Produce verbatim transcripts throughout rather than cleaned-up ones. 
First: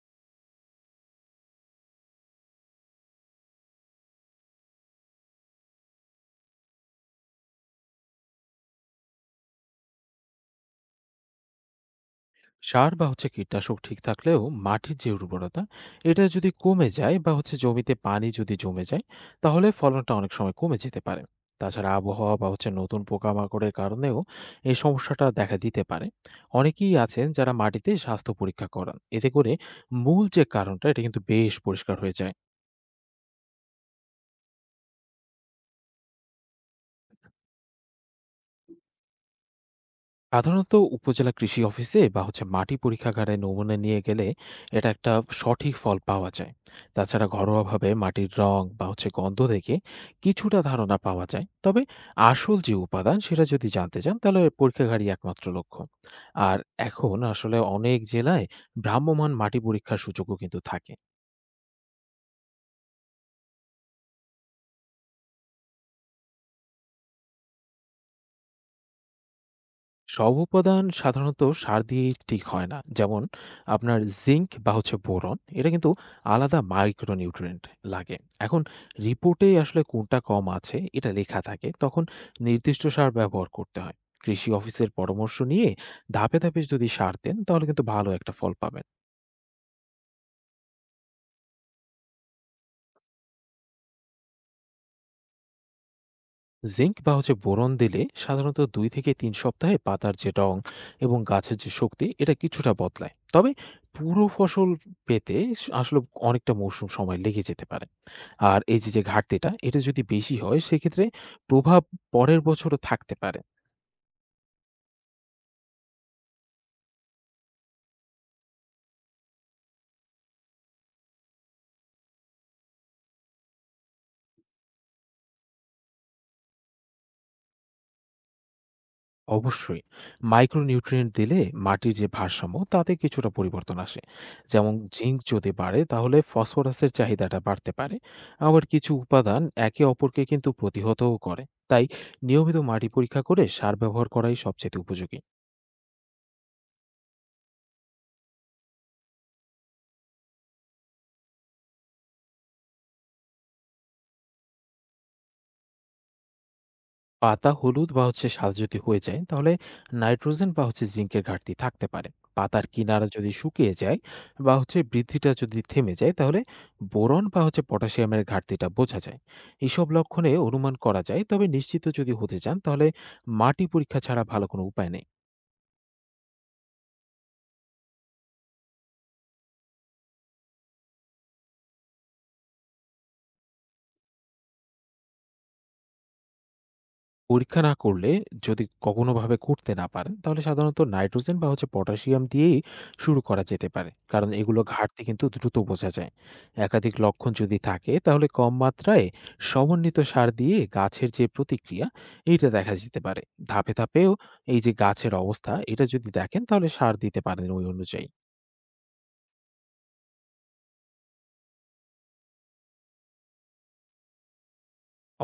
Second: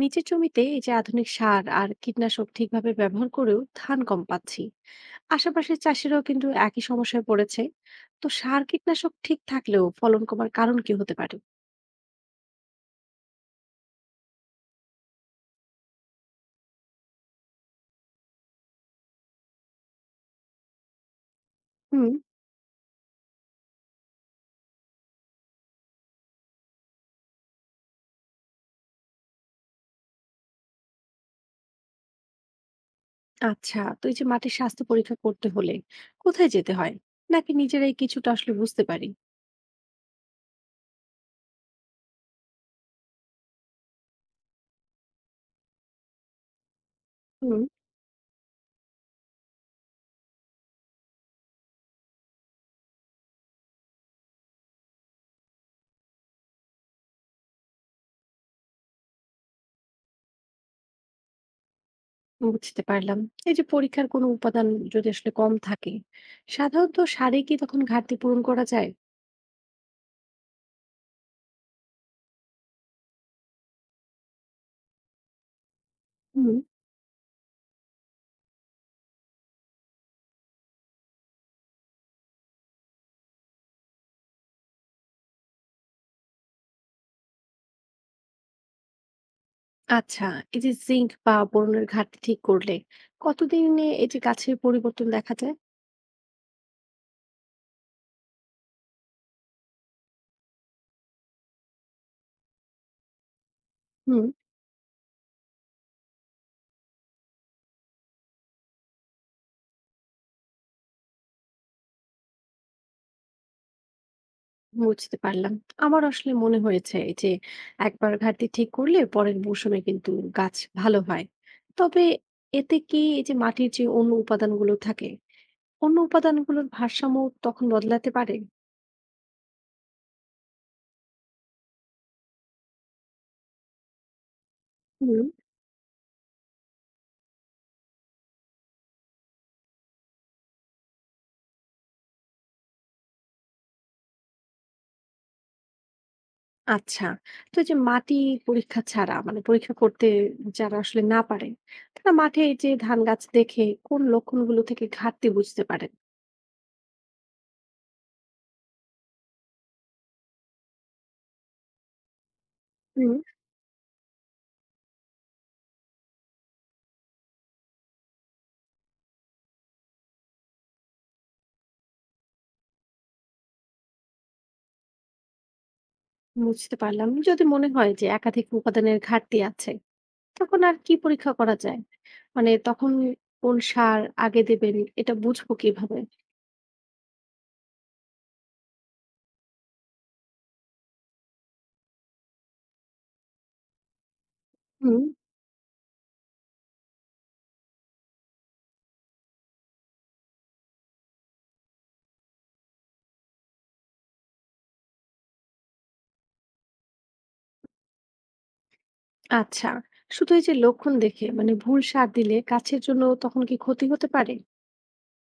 নিচের জমিতে এই যে আধুনিক সার আর কীটনাশক ঠিকভাবে ব্যবহার করেও ধান কম পাচ্ছি। আশেপাশের চাষিরাও কিন্তু একই সমস্যায় পড়েছে। তো সার কীটনাশক ঠিক থাকলেও ফলন কমার কারণ কি হতে পারে? সার বা হচ্ছে কীটনাশক ঠিক থাকলেও মাটির যে উর্বরতা এটা যদি কমে যায় বা হচ্ছে জমিতে পানি যদি জমে যায় তাহলে ফলনটা অনেক সময় কমে যেতে পারে। তাছাড়া হুম। আবহাওয়া বা হচ্ছে নতুন পোকামাকড়ের কারণেও এই সমস্যাটা দেখা দিতে পারে। অনেকেই আছেন যারা মাটিতে স্বাস্থ্য পরীক্ষা করান, এতে করে মূল যে কারণটা এটা কিন্তু বেশ পরিষ্কার হয়ে যায়। আচ্ছা, তো এই যে মাটির স্বাস্থ্য পরীক্ষা করতে হলে কোথায় যেতে হয়, নাকি নিজেরাই কিছুটা আসলে বুঝতে পারি? সাধারণত উপজেলা কৃষি অফিসে বা হচ্ছে মাটি পরীক্ষাগারে নমুনা নিয়ে গেলে এটা একটা সঠিক ফল পাওয়া যায়। তাছাড়া হুম। ঘরোয়াভাবে মাটির রং বা হচ্ছে গন্ধ দেখে কিছুটা ধারণা পাওয়া যায়, তবে আসল যে উপাদান সেটা যদি জানতে চান তাহলে পরীক্ষাগারই একমাত্র লক্ষ্য। আর এখন আসলে অনেক জেলায় ভ্রাম্যমাণ মাটি পরীক্ষার সুযোগও কিন্তু থাকে। বুঝতে পারলাম। এই যে পরীক্ষার কোনো উপাদান যদি আসলে কম থাকে, সাধারণত সারে কি তখন ঘাটতি পূরণ করা যায়? সব উপাদান সাধারণত সার দিয়ে ঠিক হয় না, যেমন আপনার জিঙ্ক বা হচ্ছে বোরন, এটা কিন্তু হুম। আলাদা মাইক্রোনিউট্রিয়েন্ট লাগে। এখন রিপোর্টে আসলে কোনটা কম আছে এটা লেখা থাকে, তখন নির্দিষ্ট সার ব্যবহার করতে হয়। কৃষি অফিসের পরামর্শ নিয়ে ধাপে ধাপে যদি সার দেন তাহলে কিন্তু ভালো একটা ফল পাবেন। আচ্ছা, এই যে জিঙ্ক বা বোরনের ঘাটতি ঠিক করলে কতদিনে এই যে গাছের পরিবর্তন দেখা যায়? জিঙ্ক বা হচ্ছে বোরন দিলে সাধারণত দুই থেকে তিন সপ্তাহে পাতার যে রং এবং গাছের যে শক্তি এটা কিছুটা বদলায়, তবে পুরো হুম। ফসল পেতে স- আসলে অনেকটা মৌসুম সময় লেগে যেতে পারে। আর এই যে যে ঘাটতিটা এটা যদি বেশি হয় সেক্ষেত্রে প্রভাব পরের বছরও থাকতে পারে। বুঝতে পারলাম। আমার আসলে মনে হয়েছে এই যে একবার ঘাটতি ঠিক করলে পরের মৌসুমে কিন্তু গাছ ভালো হয়। তবে এতে কি এই যে মাটির যে অন্য উপাদানগুলো থাকে, অন্য উপাদানগুলোর ভারসাম্য তখন বদলাতে পারে? অবশ্যই মাইক্রোনিউট্রিয়েন্ট দিলে মাটির যে ভারসাম্য তাতে কিছুটা পরিবর্তন আসে, যেমন জিঙ্ক হুম। যদি বাড়ে তাহলে ফসফরাসের চাহিদাটা বাড়তে পারে। আবার কিছু উপাদান একে অপরকে কিন্তু প্রতিহতও করে, তাই নিয়মিত মাটি পরীক্ষা করে সার ব্যবহার করাই সবচেয়ে উপযোগী। আচ্ছা। তো এই যে মাটি পরীক্ষা ছাড়া মানে পরীক্ষা করতে যারা আসলে না পারেন, তারা মাঠে এই যে ধান গাছ দেখে কোন লক্ষণগুলো থেকে ঘাটতি বুঝতে পারেন? পাতা হলুদ বা হচ্ছে সাদা যদি হয়ে যায় তাহলে নাইট্রোজেন বা হচ্ছে জিঙ্কের ঘাটতি থাকতে পারে। পাতার কিনারা হুম। যদি শুকিয়ে যায় বা হচ্ছে বৃদ্ধিটা যদি থেমে যায় তাহলে বোরন বা হচ্ছে পটাশিয়ামের ঘাটতিটা বোঝা যায়। এইসব লক্ষণে অনুমান করা যায়, তবে নিশ্চিত যদি হতে চান তাহলে মাটি পরীক্ষা ছাড়া ভালো কোনো উপায় নেই। বুঝতে পারলাম। যদি মনে হয় যে একাধিক উপাদানের ঘাটতি আছে, তখন আর কি পরীক্ষা করা যায়? মানে তখন কোন সার আগে দেবেন এটা বুঝবো কিভাবে? পরীক্ষা না করলে, যদি কখনোভাবে করতে না পারেন তাহলে সাধারণত নাইট্রোজেন বা হচ্ছে পটাশিয়াম দিয়েই শুরু করা যেতে পারে, কারণ এগুলো ঘাটতি হুম। কিন্তু দ্রুত বোঝা যায়। একাধিক লক্ষণ যদি থাকে তাহলে কম মাত্রায় সমন্বিত সার দিয়ে গাছের যে প্রতিক্রিয়া এইটা দেখা যেতে পারে। ধাপে ধাপেও এই যে গাছের অবস্থা এটা যদি দেখেন তাহলে সার দিতে পারেন ওই অনুযায়ী। আচ্ছা। শুধু এই যে লক্ষণ দেখে মানে ভুল সার দিলে গাছের জন্য তখন কি ক্ষতি হতে পারে?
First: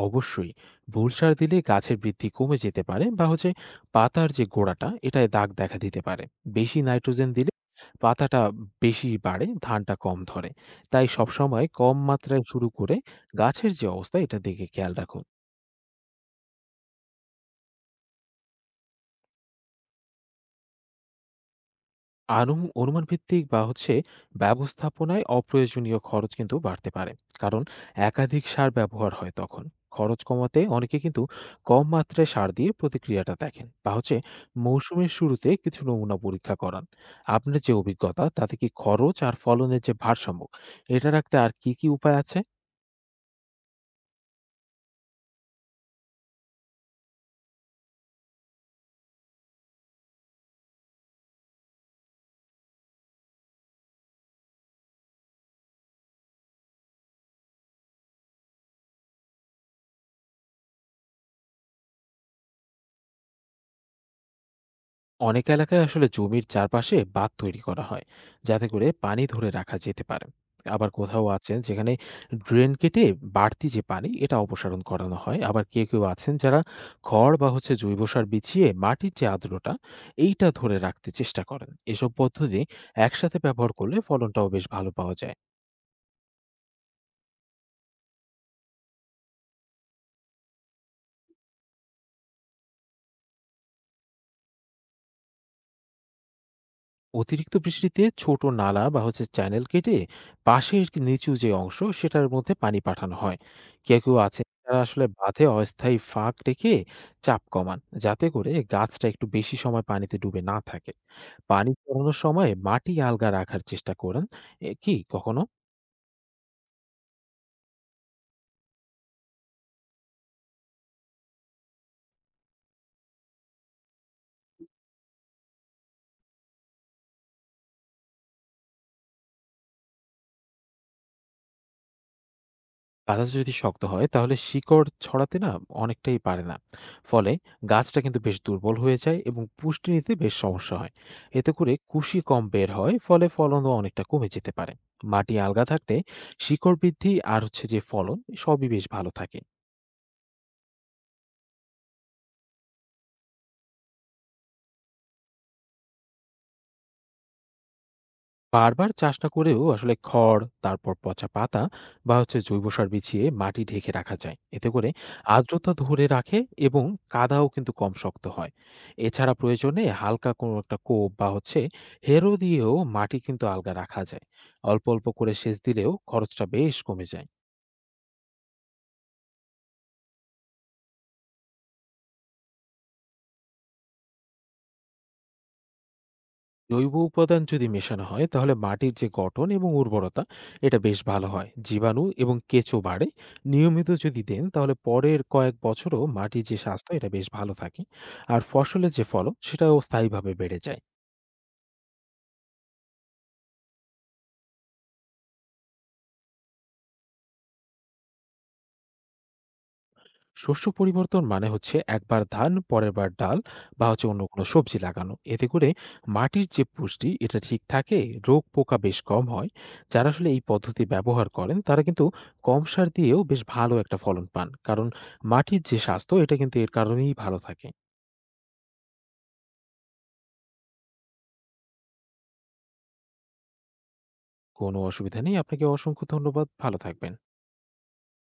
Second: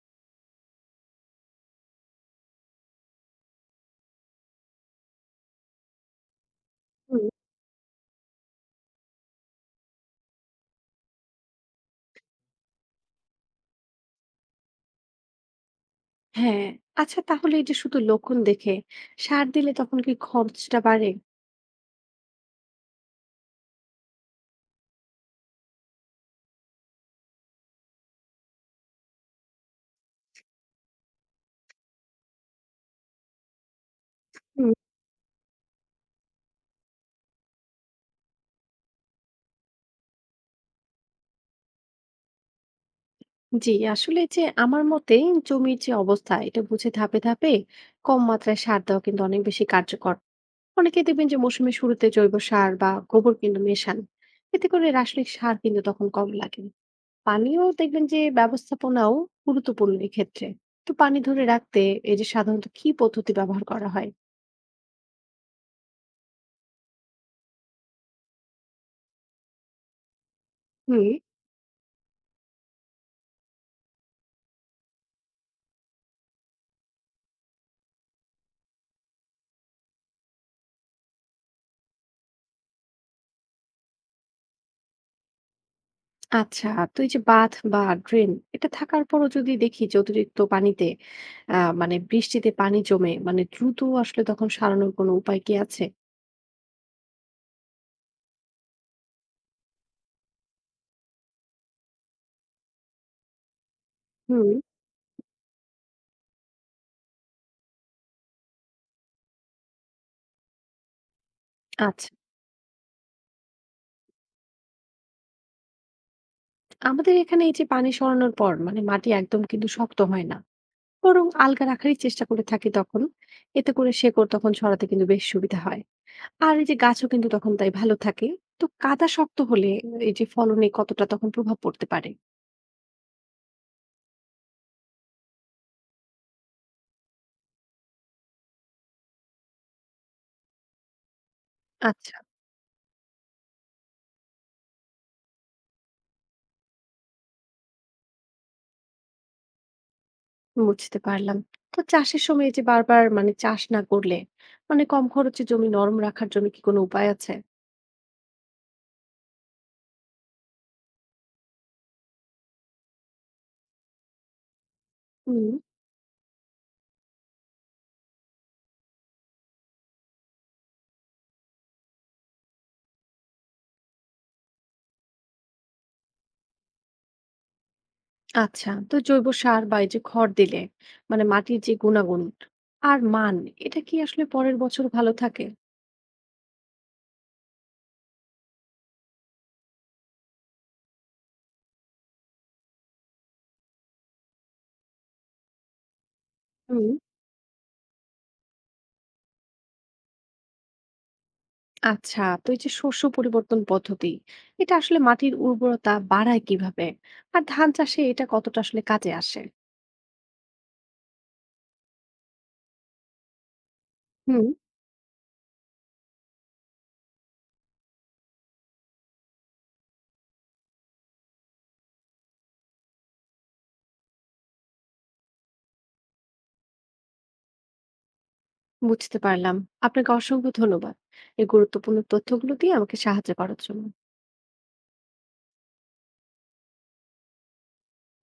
অবশ্যই ভুল সার দিলে গাছের বৃদ্ধি কমে যেতে পারে বা হচ্ছে পাতার যে গোড়াটা এটায় দাগ দেখা দিতে পারে। বেশি হুম। নাইট্রোজেন দিলে পাতাটা বেশি বাড়ে, ধানটা কম ধরে। তাই সবসময় কম মাত্রায় শুরু করে গাছের যে অবস্থা এটা দিকে খেয়াল রাখুন। হ্যাঁ, আচ্ছা তাহলে এই যে শুধু লক্ষণ দেখে সার দিলে তখন কি খরচটা বাড়ে? আনুম অনুমান ভিত্তিক বা হচ্ছে ব্যবস্থাপনায় অপ্রয়োজনীয় খরচ কিন্তু বাড়তে পারে, কারণ একাধিক সার ব্যবহার হয় তখন। খরচ কমাতে অনেকে কিন্তু কম মাত্রায় সার দিয়ে প্রতিক্রিয়াটা দেখেন বা হচ্ছে হুম। মৌসুমের শুরুতে কিছু নমুনা পরীক্ষা করান। আপনার যে অভিজ্ঞতা তাতে কি খরচ আর ফলনের যে ভারসাম্য এটা রাখতে আর কি কি উপায় আছে? জি, আসলে যে আমার মতে জমির যে অবস্থা এটা বুঝে ধাপে ধাপে কম মাত্রায় সার দেওয়া কিন্তু অনেক বেশি কার্যকর। অনেকে দেখবেন যে মৌসুমের শুরুতে জৈব সার বা গোবর কিন্তু মেশান। এতে করে রাসায়নিক সার কিন্তু তখন কম লাগে। পানিও দেখবেন যে ব্যবস্থাপনাও গুরুত্বপূর্ণ এক্ষেত্রে। তো পানি ধরে রাখতে এই যে সাধারণত কি পদ্ধতি ব্যবহার করা হয়? অনেক এলাকায় আসলে জমির চারপাশে বাঁধ তৈরি করা হয় যাতে করে পানি ধরে রাখা যেতে পারে। আবার হুম। কোথাও আছেন যেখানে ড্রেন কেটে বাড়তি যে পানি এটা অপসারণ করানো হয়। আবার কেউ কেউ আছেন যারা খড় বা হচ্ছে জৈব সার বিছিয়ে মাটির যে আর্দ্রতা এইটা ধরে রাখতে চেষ্টা করেন। এসব পদ্ধতি একসাথে ব্যবহার করলে ফলনটাও বেশ ভালো পাওয়া যায়। আচ্ছা, তো এই যে বাঁধ বা ড্রেন এটা থাকার পরও যদি দেখি যে অতিরিক্ত পানিতে আহ মানে বৃষ্টিতে পানি জমে মানে দ্রুত আসলে তখন সরানোর কোনো উপায় কি আছে? অতিরিক্ত বৃষ্টিতে ছোট নালা বা হচ্ছে চ্যানেল কেটে পাশের নিচু যে অংশ সেটার মধ্যে পানি পাঠানো হয়। কেউ কেউ আছে, হুম। তারা আসলে বাঁধে অস্থায়ী ফাঁক রেখে চাপ কমান, যাতে করে গাছটা একটু বেশি সময় পানিতে ডুবে না থাকে। পানি আচ্ছা। চড়ানোর সময় মাটি আলগা রাখার চেষ্টা করেন। এ কি কখনো আমাদের এখানে এই যে পানি সরানোর পর মানে মাটি একদম কিন্তু শক্ত হয় না, বরং আলগা রাখারই চেষ্টা করে থাকি তখন। এতে করে শেকড় তখন ছড়াতে কিন্তু বেশ সুবিধা হয়, আর এই যে গাছও কিন্তু তখন তাই ভালো থাকে। তো কাদা শক্ত হলে এই যে ফলনে কতটা তখন প্রভাব পড়তে পারে? বাতাস যদি শক্ত হয় তাহলে শিকড় ছড়াতে না, অনেকটাই পারে না। ফলে গাছটা কিন্তু বেশ দুর্বল হয়ে যায় এবং পুষ্টি নিতে বেশ সমস্যা হয়। এতে করে আচ্ছা, কুশি কম বের হয়, ফলে ফলনও অনেকটা কমে যেতে পারে। মাটি আলগা থাকলে শিকড় বৃদ্ধি আর হচ্ছে যে ফলন সবই বেশ ভালো থাকে। বুঝতে পারলাম। তো চাষের সময় এই যে বারবার মানে চাষ না করলে মানে কম খরচে জমি নরম রাখার জন্য কি কোনো উপায় আছে? বারবার চাষ না করেও আসলে খড়, তারপর পচা পাতা বা হচ্ছে জৈব সার বিছিয়ে মাটি ঢেকে রাখা যায়, এতে করে হুম। আর্দ্রতা ধরে রাখে এবং কাদাও কিন্তু কম শক্ত হয়। এছাড়া প্রয়োজনে হালকা কোনো একটা কোপ বা হচ্ছে হেরো দিয়েও মাটি কিন্তু আলগা রাখা যায়। অল্প অল্প করে সেচ দিলেও খরচটা বেশ কমে যায়। আচ্ছা তো জৈব সার বা এই যে খড় দিলে মানে মাটির যে গুণাগুণ আর মান এটা কি আসলে পরের বছর ভালো থাকে? জৈব উপাদান যদি মেশানো হয় তাহলে মাটির যে গঠন এবং উর্বরতা এটা বেশ ভালো হয়, জীবাণু এবং কেঁচো বাড়ে। নিয়মিত যদি দেন তাহলে পরের কয়েক বছরও মাটির যে হুম। স্বাস্থ্য এটা বেশ ভালো থাকে, আর ফসলের যে ফলন সেটাও স্থায়ীভাবে বেড়ে যায়। আচ্ছা, তো এই যে শস্য পরিবর্তন পদ্ধতি এটা আসলে মাটির উর্বরতা বাড়ায় কিভাবে, আর ধান চাষে এটা কতটা আসলে কাজে আসে? শস্য পরিবর্তন মানে হচ্ছে একবার ধান, পরের বার ডাল বা হচ্ছে অন্য কোনো হুম। সবজি লাগানো, এতে করে মাটির যে পুষ্টি এটা ঠিক থাকে, রোগ পোকা বেশ কম হয়। যারা আসলে এই পদ্ধতি ব্যবহার করেন তারা কিন্তু কম সার দিয়েও বেশ ভালো একটা ফলন পান, কারণ মাটির যে স্বাস্থ্য এটা কিন্তু এর কারণেই ভালো থাকে। বুঝতে পারলাম। আপনাকে অসংখ্য ধন্যবাদ এই গুরুত্বপূর্ণ তথ্যগুলো দিয়ে আমাকে সাহায্য করার জন্য। কোনো অসুবিধা নেই, আপনাকে অসংখ্য ধন্যবাদ, ভালো থাকবেন।